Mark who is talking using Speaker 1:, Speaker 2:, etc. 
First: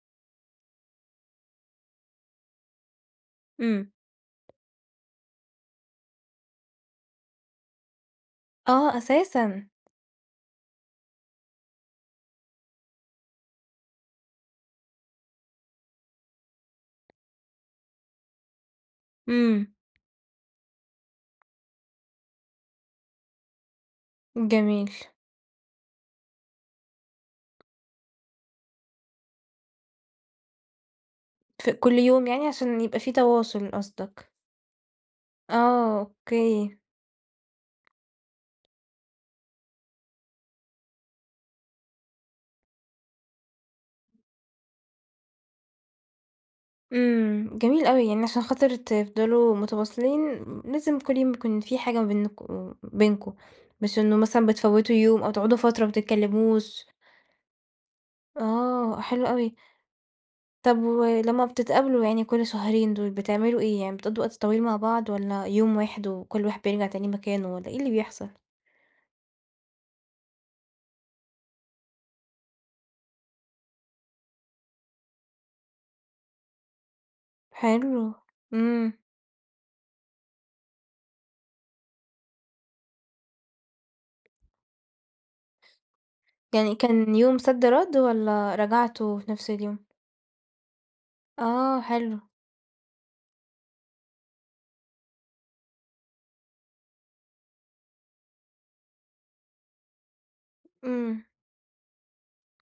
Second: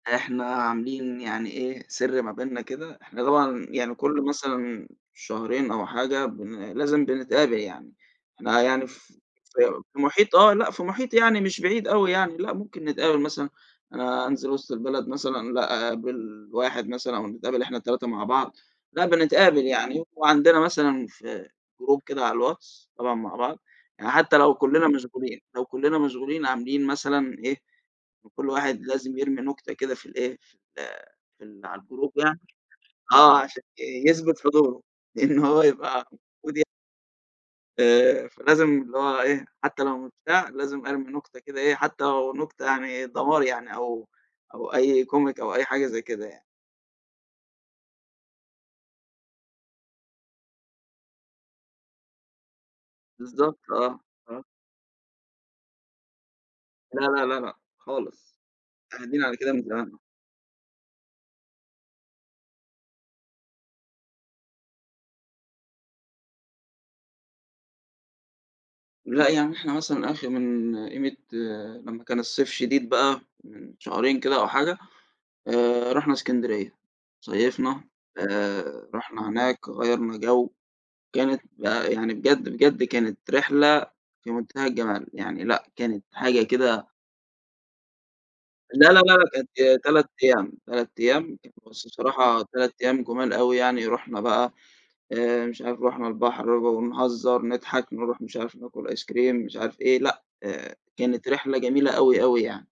Speaker 1: إحنا عاملين يعني إيه، سر ما بيننا كده، إحنا طبعًا
Speaker 2: إمم.
Speaker 1: يعني كل مثلًا شهرين أو حاجة بن لازم بنتقابَل يعني، إحنا يعني
Speaker 2: آه،
Speaker 1: ف
Speaker 2: أساسًا.
Speaker 1: في في محيط، آه لا، في محيط يعني مش بعيد أوي يعني، لا، ممكن نتقابَل مثلًا أنا انزِل وسط البلد مثلًا، لأ، أقابِل واحد مثلًا ونتقابَل إحنا ال3 مع بعض، لأ بنتقابَل
Speaker 2: إمم.
Speaker 1: يعني. وعندنا مثلًا في group كده على الواتس، طبعًا مع بعض يعني، حتى لو كُلَّنا
Speaker 2: جميل.
Speaker 1: مشغولين لو كُلَّنا مشغولين عاملين مثلًا إيه، كل واحد لازم يرمِي نكتة كده في ال إيه، في ال في ال
Speaker 2: ف
Speaker 1: على
Speaker 2: كل
Speaker 1: الgroup
Speaker 2: يوم
Speaker 1: يعني،
Speaker 2: يعني، عشان يبقى في
Speaker 1: آه عشان
Speaker 2: تواصُل، قصدك؟
Speaker 1: يُثبِت حضوره، إن هو
Speaker 2: آه،
Speaker 1: يبقى موجود
Speaker 2: أوكي.
Speaker 1: آآ، فلازم اللي هو إيه، حتى لو مش بتاع، لازم أرمِي نكتة كده إيه، حتى لو نكتة يعني دمار يعني، أو أو أي comic أو أي حاجة زي كده يعني.
Speaker 2: إمم، جميل أوي، يعني عشان خاطر تفضَلوا متواصِلين امم، لازم كل يوم يكون في حاجة ما بينكُم بينكُم،
Speaker 1: بالضبط
Speaker 2: مش
Speaker 1: آه،
Speaker 2: إنه
Speaker 1: آه.
Speaker 2: مثلًا بتفوتوا يوم أو تقعُدوا فترة ما بتتكلَّموش.
Speaker 1: لأ، لأ، لأ، لأ، خالص،
Speaker 2: آه،
Speaker 1: قاعدين
Speaker 2: حلو
Speaker 1: على كده
Speaker 2: أوي.
Speaker 1: من زمان.
Speaker 2: طب ولمّا بتتقابَلوا يعني كل شهرين دول، بتعمَلوا إيه يعني؟ بتقضُّوا وقت طويل مع بعض والّا يوم واحد وكل واحد بيرجَع تاني مكانه، والّا إيه اللي بيحصَل؟
Speaker 1: لا يعني إحنا مثلًا آخِر من قيمة لمّا كان الصيف شديد بقى من شهرين كده أو حاجة، آآ، رُحنا إسكندرية صيفنا،
Speaker 2: حلو،
Speaker 1: آآ
Speaker 2: إمم.
Speaker 1: رُحنا هناك، غيَّرنا جو، كانت بق يعني بجد، بجد كانت رحلة في منتهى الجمال يعني، لأ كانت حاجة
Speaker 2: يعني
Speaker 1: كده
Speaker 2: كان يوم صَدّ رَدّ والّا
Speaker 1: لا لا
Speaker 2: رجعتوا
Speaker 1: لأ،
Speaker 2: في نفس
Speaker 1: كانت
Speaker 2: اليوم؟
Speaker 1: 3 أيام، 3 أيام، [unintelligible]
Speaker 2: آه،
Speaker 1: بس
Speaker 2: حلو.
Speaker 1: بصراحة 3 أيام جُمال أوي يعني، رُحنا بقى آآ، مش عارِف، رُحنا البحر [unintelligible] ونهزَر، نضحَك، ونرُوح مش عارِف، ناكُل ice-cream، مش عارِف إيه، لأ، آآ،
Speaker 2: إمم.
Speaker 1: كانت رحلة جميلة أوي، أوي يعني.